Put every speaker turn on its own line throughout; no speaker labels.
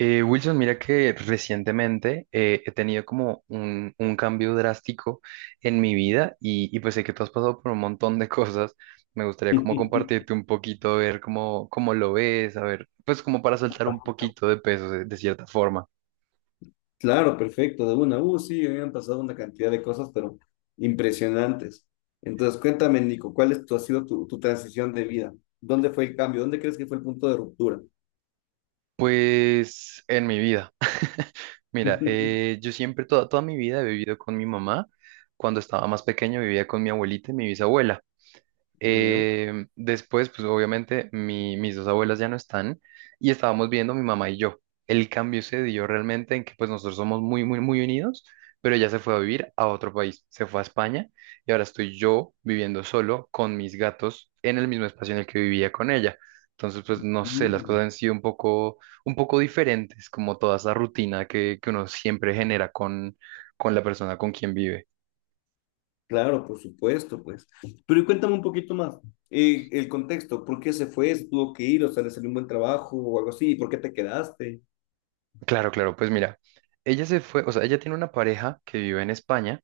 Wilson, mira que recientemente he tenido como un cambio drástico en mi vida y pues sé que tú has pasado por un montón de cosas. Me gustaría como compartirte un poquito, ver cómo lo ves, a ver, pues como para soltar un poquito de peso de cierta forma.
Claro, perfecto, de una. Sí, me han pasado una cantidad de cosas, pero impresionantes. Entonces, cuéntame, Nico, ¿cuál es ha sido tu transición de vida? ¿Dónde fue el cambio? ¿Dónde crees que fue el punto de ruptura?
Pues en mi vida. Mira, yo siempre, toda mi vida he vivido con mi mamá. Cuando estaba más pequeño vivía con mi abuelita y mi bisabuela.
¿Ya?
Después, pues obviamente mis dos abuelas ya no están, y estábamos viendo mi mamá y yo. El cambio se dio realmente en que pues nosotros somos muy, muy, muy unidos, pero ella se fue a vivir a otro país, se fue a España, y ahora estoy yo viviendo solo con mis gatos en el mismo espacio en el que vivía con ella. Entonces, pues no sé, las
Mm,
cosas han sido un poco diferentes, como toda esa rutina que uno siempre genera con la persona con quien vive.
claro, por supuesto, pues. Pero y cuéntame un poquito más. El contexto, ¿por qué se fue? ¿Se tuvo que ir? ¿O sea, le salió un buen trabajo o algo así? ¿Y por qué te quedaste?
Claro, claro, pues mira, ella se fue, o sea, ella tiene una pareja que vive en España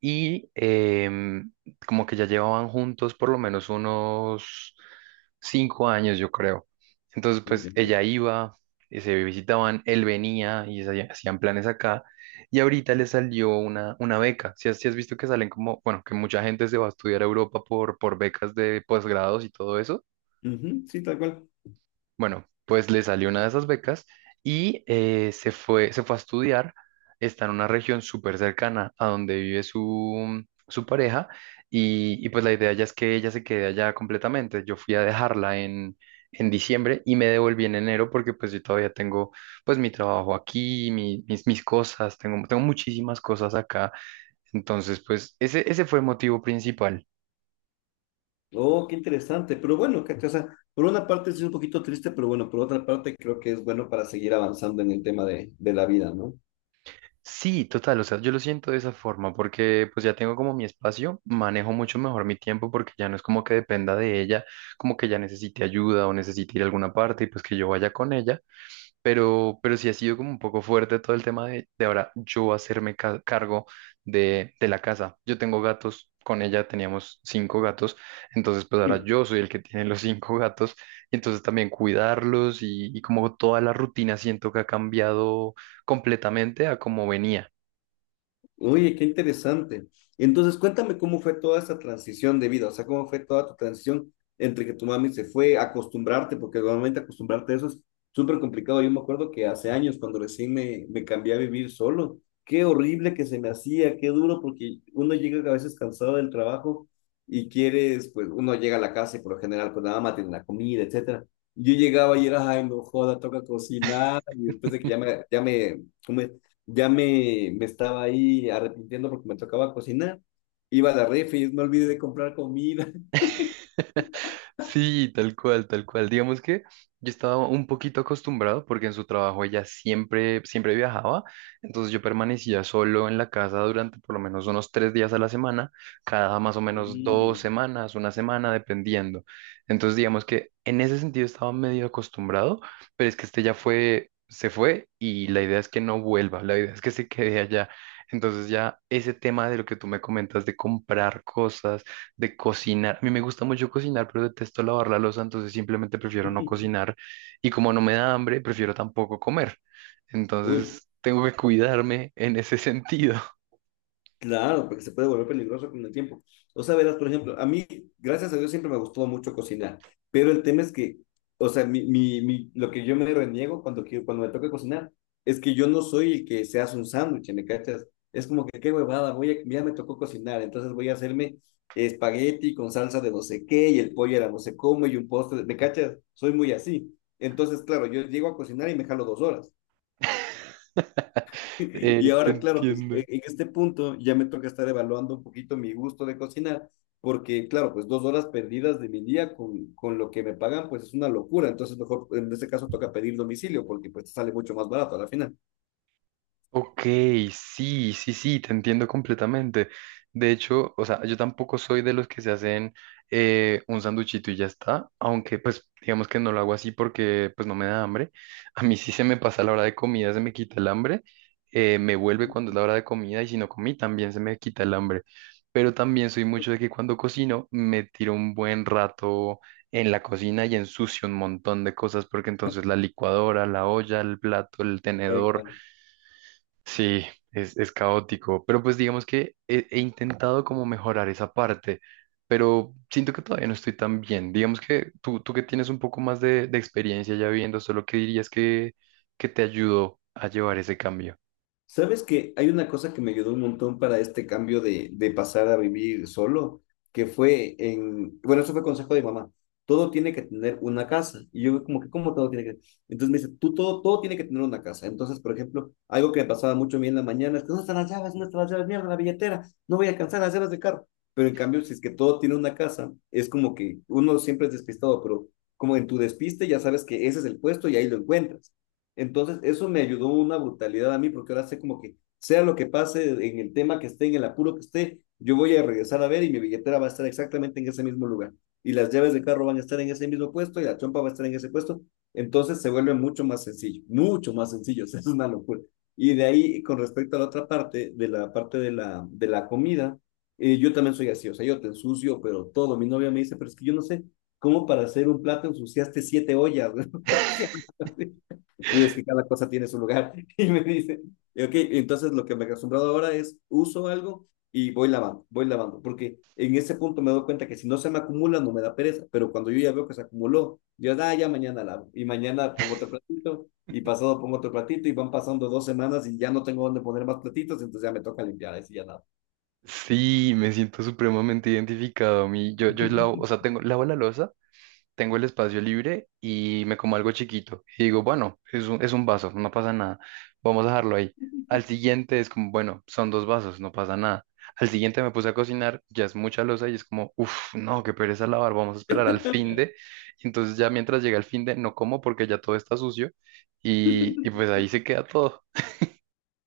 y como que ya llevaban juntos por lo menos unos 5 años, yo creo. Entonces, pues
¿Ya?
ella iba, y se visitaban, él venía y hacían planes acá, y ahorita le salió una beca. Si has visto que salen como, bueno, que mucha gente se va a estudiar a Europa por becas de posgrados y todo eso.
Ujú, sí, tal cual.
Bueno, pues le salió una de esas becas y se fue a estudiar. Está en una región súper cercana a donde vive su pareja, y pues la idea ya es que ella se quede allá completamente. Yo fui a dejarla en diciembre y me devolví en enero, porque pues yo todavía tengo pues mi trabajo aquí, mis cosas, tengo muchísimas cosas acá. Entonces pues ese fue el motivo principal.
Oh, qué interesante. Pero bueno, ¿cachai? O sea, por una parte sí es un poquito triste, pero bueno, por otra parte creo que es bueno para seguir avanzando en el tema de la vida, ¿no?
Sí, total, o sea, yo lo siento de esa forma porque pues ya tengo como mi espacio, manejo mucho mejor mi tiempo porque ya no es como que dependa de ella, como que ya necesite ayuda o necesite ir a alguna parte y pues que yo vaya con ella, pero, sí ha sido como un poco fuerte todo el tema de ahora yo hacerme cargo de la casa. Yo tengo gatos, con ella teníamos cinco gatos, entonces pues ahora yo soy el que tiene los cinco gatos, y entonces también cuidarlos y como toda la rutina siento que ha cambiado completamente a como venía.
Oye, qué interesante. Entonces, cuéntame cómo fue toda esa transición de vida, o sea, cómo fue toda tu transición entre que tu mami se fue, acostumbrarte, porque normalmente acostumbrarte a eso es súper complicado. Yo me acuerdo que hace años, cuando recién me cambié a vivir solo, qué horrible que se me hacía, qué duro, porque uno llega a veces cansado del trabajo y quieres, pues uno llega a la casa y por lo general, pues la mamá tiene la comida, etcétera. Yo llegaba y era, ay, no joda, toca cocinar, y después de que ya me, ¿cómo es? ya me estaba ahí arrepintiendo porque me tocaba cocinar. Iba a la refri y me olvidé de comprar comida.
Sí, tal cual, tal cual. Digamos que yo estaba un poquito acostumbrado porque en su trabajo ella siempre, siempre viajaba, entonces yo permanecía solo en la casa durante por lo menos unos 3 días a la semana, cada más o menos dos
Mm.
semanas, una semana, dependiendo. Entonces digamos que en ese sentido estaba medio acostumbrado, pero es que este ya fue, se fue, y la idea es que no vuelva, la idea es que se quede allá. Entonces ya ese tema de lo que tú me comentas de comprar cosas, de cocinar. A mí me gusta mucho cocinar, pero detesto lavar la loza, entonces simplemente prefiero no cocinar. Y como no me da hambre, prefiero tampoco comer.
Uy,
Entonces tengo que cuidarme en ese sentido.
claro, porque se puede volver peligroso con el tiempo. O sea, verás, por ejemplo, a mí, gracias a Dios, siempre me gustó mucho cocinar, pero el tema es que, o sea, mi lo que yo me reniego cuando, quiero, cuando me toca cocinar es que yo no soy el que se hace un sándwich, ¿me cachas? Es como que qué huevada, voy a, ya me tocó cocinar, entonces voy a hacerme espagueti con salsa de no sé qué y el pollo era no sé cómo y un postre, ¿me cachas? Soy muy así. Entonces, claro, yo llego a cocinar y me jalo 2 horas. Y
Te
ahora, claro, pues
entiendo.
en este punto ya me toca estar evaluando un poquito mi gusto de cocinar, porque, claro, pues 2 horas perdidas de mi día con lo que me pagan, pues es una locura. Entonces, mejor en este caso toca pedir domicilio, porque pues sale mucho más barato a la final.
Ok, sí, sí, sí, te entiendo completamente. De hecho, o sea, yo tampoco soy de los que se hacen un sanduchito y ya está, aunque pues digamos que no lo hago así porque pues no me da hambre. A mí sí se me pasa la hora de comida, se me quita el hambre, me vuelve cuando es la hora de comida, y si no comí también se me quita el hambre. Pero también soy mucho de que cuando cocino me tiro un buen rato en la cocina y ensucio un montón de cosas, porque entonces la licuadora, la olla, el plato, el
Eh,
tenedor. Sí, es caótico, pero pues digamos que he intentado como mejorar esa parte, pero siento que todavía no estoy tan bien. Digamos que tú que tienes un poco más de experiencia ya viendo solo, ¿que dirías que te ayudó a llevar ese cambio?
Sabes que hay una cosa que me ayudó un montón para este cambio de pasar a vivir solo, que fue en, bueno, eso fue consejo de mamá, todo tiene que tener una casa. Y yo como que, ¿cómo todo tiene que? Entonces me dice, tú todo tiene que tener una casa. Entonces, por ejemplo, algo que me pasaba mucho a mí en la mañana es que, ¿dónde están las llaves? ¿Dónde están las llaves? Mierda, la billetera, no voy a alcanzar las llaves del carro. Pero en cambio, si es que todo tiene una casa, es como que uno siempre es despistado, pero como en tu despiste ya sabes que ese es el puesto y ahí lo encuentras. Entonces, eso me ayudó una brutalidad a mí, porque ahora sé como que sea lo que pase en el tema que esté, en el apuro que esté, yo voy a regresar a ver y mi billetera va a estar exactamente en ese mismo lugar. Y las llaves de carro van a estar en ese mismo puesto y la chompa va a estar en ese puesto. Entonces se vuelve mucho más sencillo, mucho más sencillo. O sea, es una locura. Y de ahí, con respecto a la otra parte, de la parte de la comida, yo también soy así. O sea, yo te ensucio, pero todo. Mi novia me dice, pero es que yo no sé cómo para hacer un plato ensuciaste siete ollas. Y es que cada cosa tiene su lugar. Y me dice, y ok, entonces lo que me he acostumbrado ahora es uso algo y voy lavando, porque en ese punto me doy cuenta que si no se me acumula no me da pereza, pero cuando yo ya veo que se acumuló, yo ah, ya mañana lavo y mañana pongo otro platito y pasado pongo otro platito y van pasando 2 semanas y ya no tengo dónde poner más platitos, entonces ya me toca limpiar, así ya nada.
Sí, me siento supremamente identificado a mí. Yo lavo, o sea, lavo la loza. Tengo el espacio libre y me como algo chiquito. Y digo, bueno, es un, vaso, no pasa nada, vamos a dejarlo ahí. Al siguiente es como, bueno, son dos vasos, no pasa nada. Al siguiente me puse a cocinar, ya es mucha losa y es como, uff, no, qué pereza lavar, vamos a esperar al fin de. Entonces ya mientras llega el fin de, no como porque ya todo está sucio, y pues ahí se queda todo.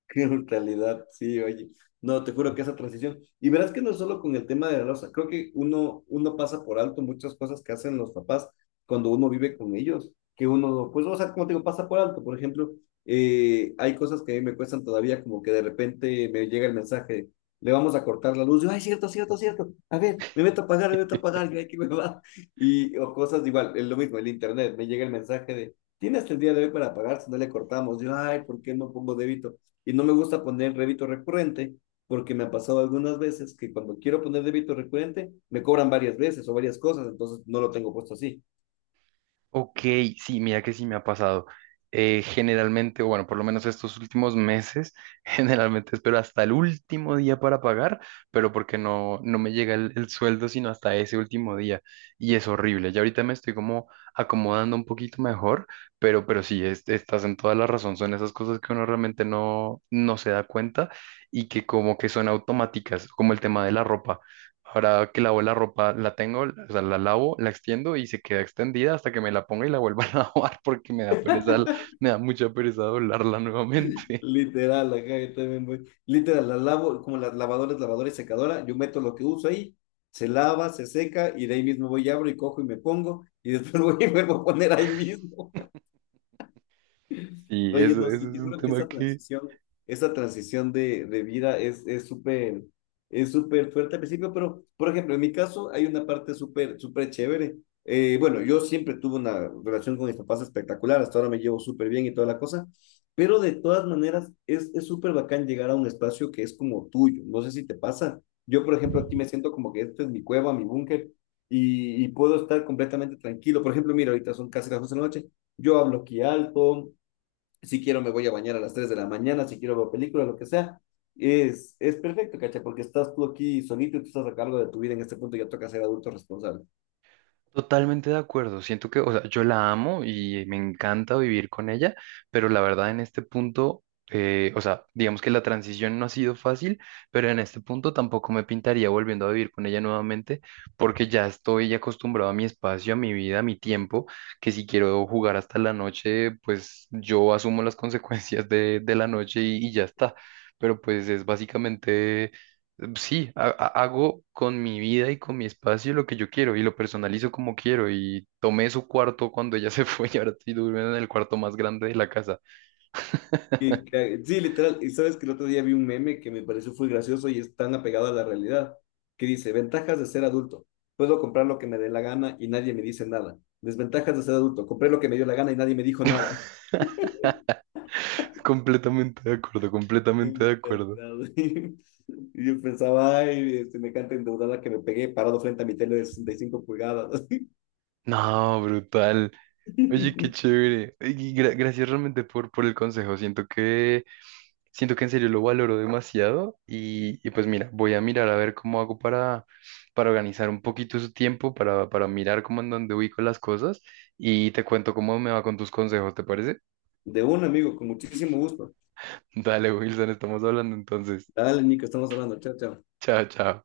Qué brutalidad, sí, oye. No, te juro que esa transición. Y verás que no es solo con el tema de la losa. Creo que uno pasa por alto muchas cosas que hacen los papás cuando uno vive con ellos. Que uno, pues, o sea, como te digo, pasa por alto. Por ejemplo, hay cosas que a mí me cuestan todavía, como que de repente me llega el mensaje, le vamos a cortar la luz. Yo, ay, cierto, cierto, cierto. A ver, me meto a pagar, me meto a pagar, que me va. Y, o cosas igual, es lo mismo, el internet. Me llega el mensaje de, tienes el día de hoy para pagar, si no le cortamos. Yo, ay, ¿por qué no pongo débito? Y no me gusta poner débito recurrente porque me ha pasado algunas veces que cuando quiero poner débito recurrente me cobran varias veces o varias cosas, entonces no lo tengo puesto así.
Ok, sí, mira que sí me ha pasado. Generalmente, o bueno, por lo menos estos últimos meses, generalmente espero hasta el último día para pagar, pero porque no, me llega el sueldo sino hasta ese último día. Y es horrible. Ya ahorita me estoy como acomodando un poquito mejor, pero, sí, estás en toda la razón. Son esas cosas que uno realmente no se da cuenta y que como que son automáticas, como el tema de la ropa. Ahora que lavo la ropa, la tengo, o sea, la lavo, la extiendo y se queda extendida hasta que me la ponga y la vuelva a lavar porque me da pereza, me da mucha pereza doblarla nuevamente.
Literal, acá yo también voy. Literal, la lavo como las lavadoras, lavadora y secadora, yo meto lo que uso ahí, se lava, se seca y de ahí mismo voy y abro y cojo y me pongo y después voy y vuelvo a poner ahí mismo.
Sí,
Oye,
eso,
no, sí,
eso es
te
un
juro que
tema que.
esa transición de vida es súper fuerte al principio, pero, por ejemplo, en mi caso hay una parte súper, súper chévere. Bueno, yo siempre tuve una relación con mis papás espectacular, hasta ahora me llevo súper bien y toda la cosa, pero de todas maneras es súper bacán llegar a un espacio que es como tuyo, no sé si te pasa. Yo, por ejemplo, aquí me siento como que este es mi cueva, mi búnker, y puedo estar completamente tranquilo. Por ejemplo, mira, ahorita son casi las 12 de la noche, yo hablo aquí alto, si quiero me voy a bañar a las 3 de la mañana, si quiero ver película, lo que sea. Es perfecto, ¿cachai? Porque estás tú aquí solito y tú estás a cargo de tu vida en este punto, ya toca ser adulto responsable.
Totalmente de acuerdo. Siento que, o sea, yo la amo y me encanta vivir con ella, pero la verdad en este punto, o sea, digamos que la transición no ha sido fácil, pero en este punto tampoco me pintaría volviendo a vivir con ella nuevamente, porque ya estoy acostumbrado a mi espacio, a mi vida, a mi tiempo, que si quiero jugar hasta la noche, pues yo asumo las consecuencias de la noche, y ya está. Pero pues es básicamente. Sí, hago con mi vida y con mi espacio lo que yo quiero, y lo personalizo como quiero, y tomé su cuarto cuando ella se fue, y ahora estoy durmiendo en el cuarto más grande de la casa.
Y, sí, literal, y sabes que el otro día vi un meme que me pareció muy gracioso y es tan apegado a la realidad, que dice, ventajas de ser adulto, puedo comprar lo que me dé la gana y nadie me dice nada. Desventajas de ser adulto, compré lo que me dio la gana y nadie me dijo nada.
Completamente de acuerdo, completamente de acuerdo.
Y yo pensaba, ay, este, me encanta endeudada que me pegué parado frente a mi tele de 65 pulgadas.
No, brutal. Oye, qué
De
chévere. Y gracias realmente por el consejo. Siento que en serio lo valoro demasiado, y pues mira, voy a mirar a ver cómo hago para, organizar un poquito su tiempo, para mirar cómo en dónde ubico las cosas, y te cuento cómo me va con tus consejos, ¿te parece?
un amigo, con muchísimo gusto.
Dale, Wilson, estamos hablando entonces.
Dale, Nico, estamos hablando. Chao, chao.
Chao, chao.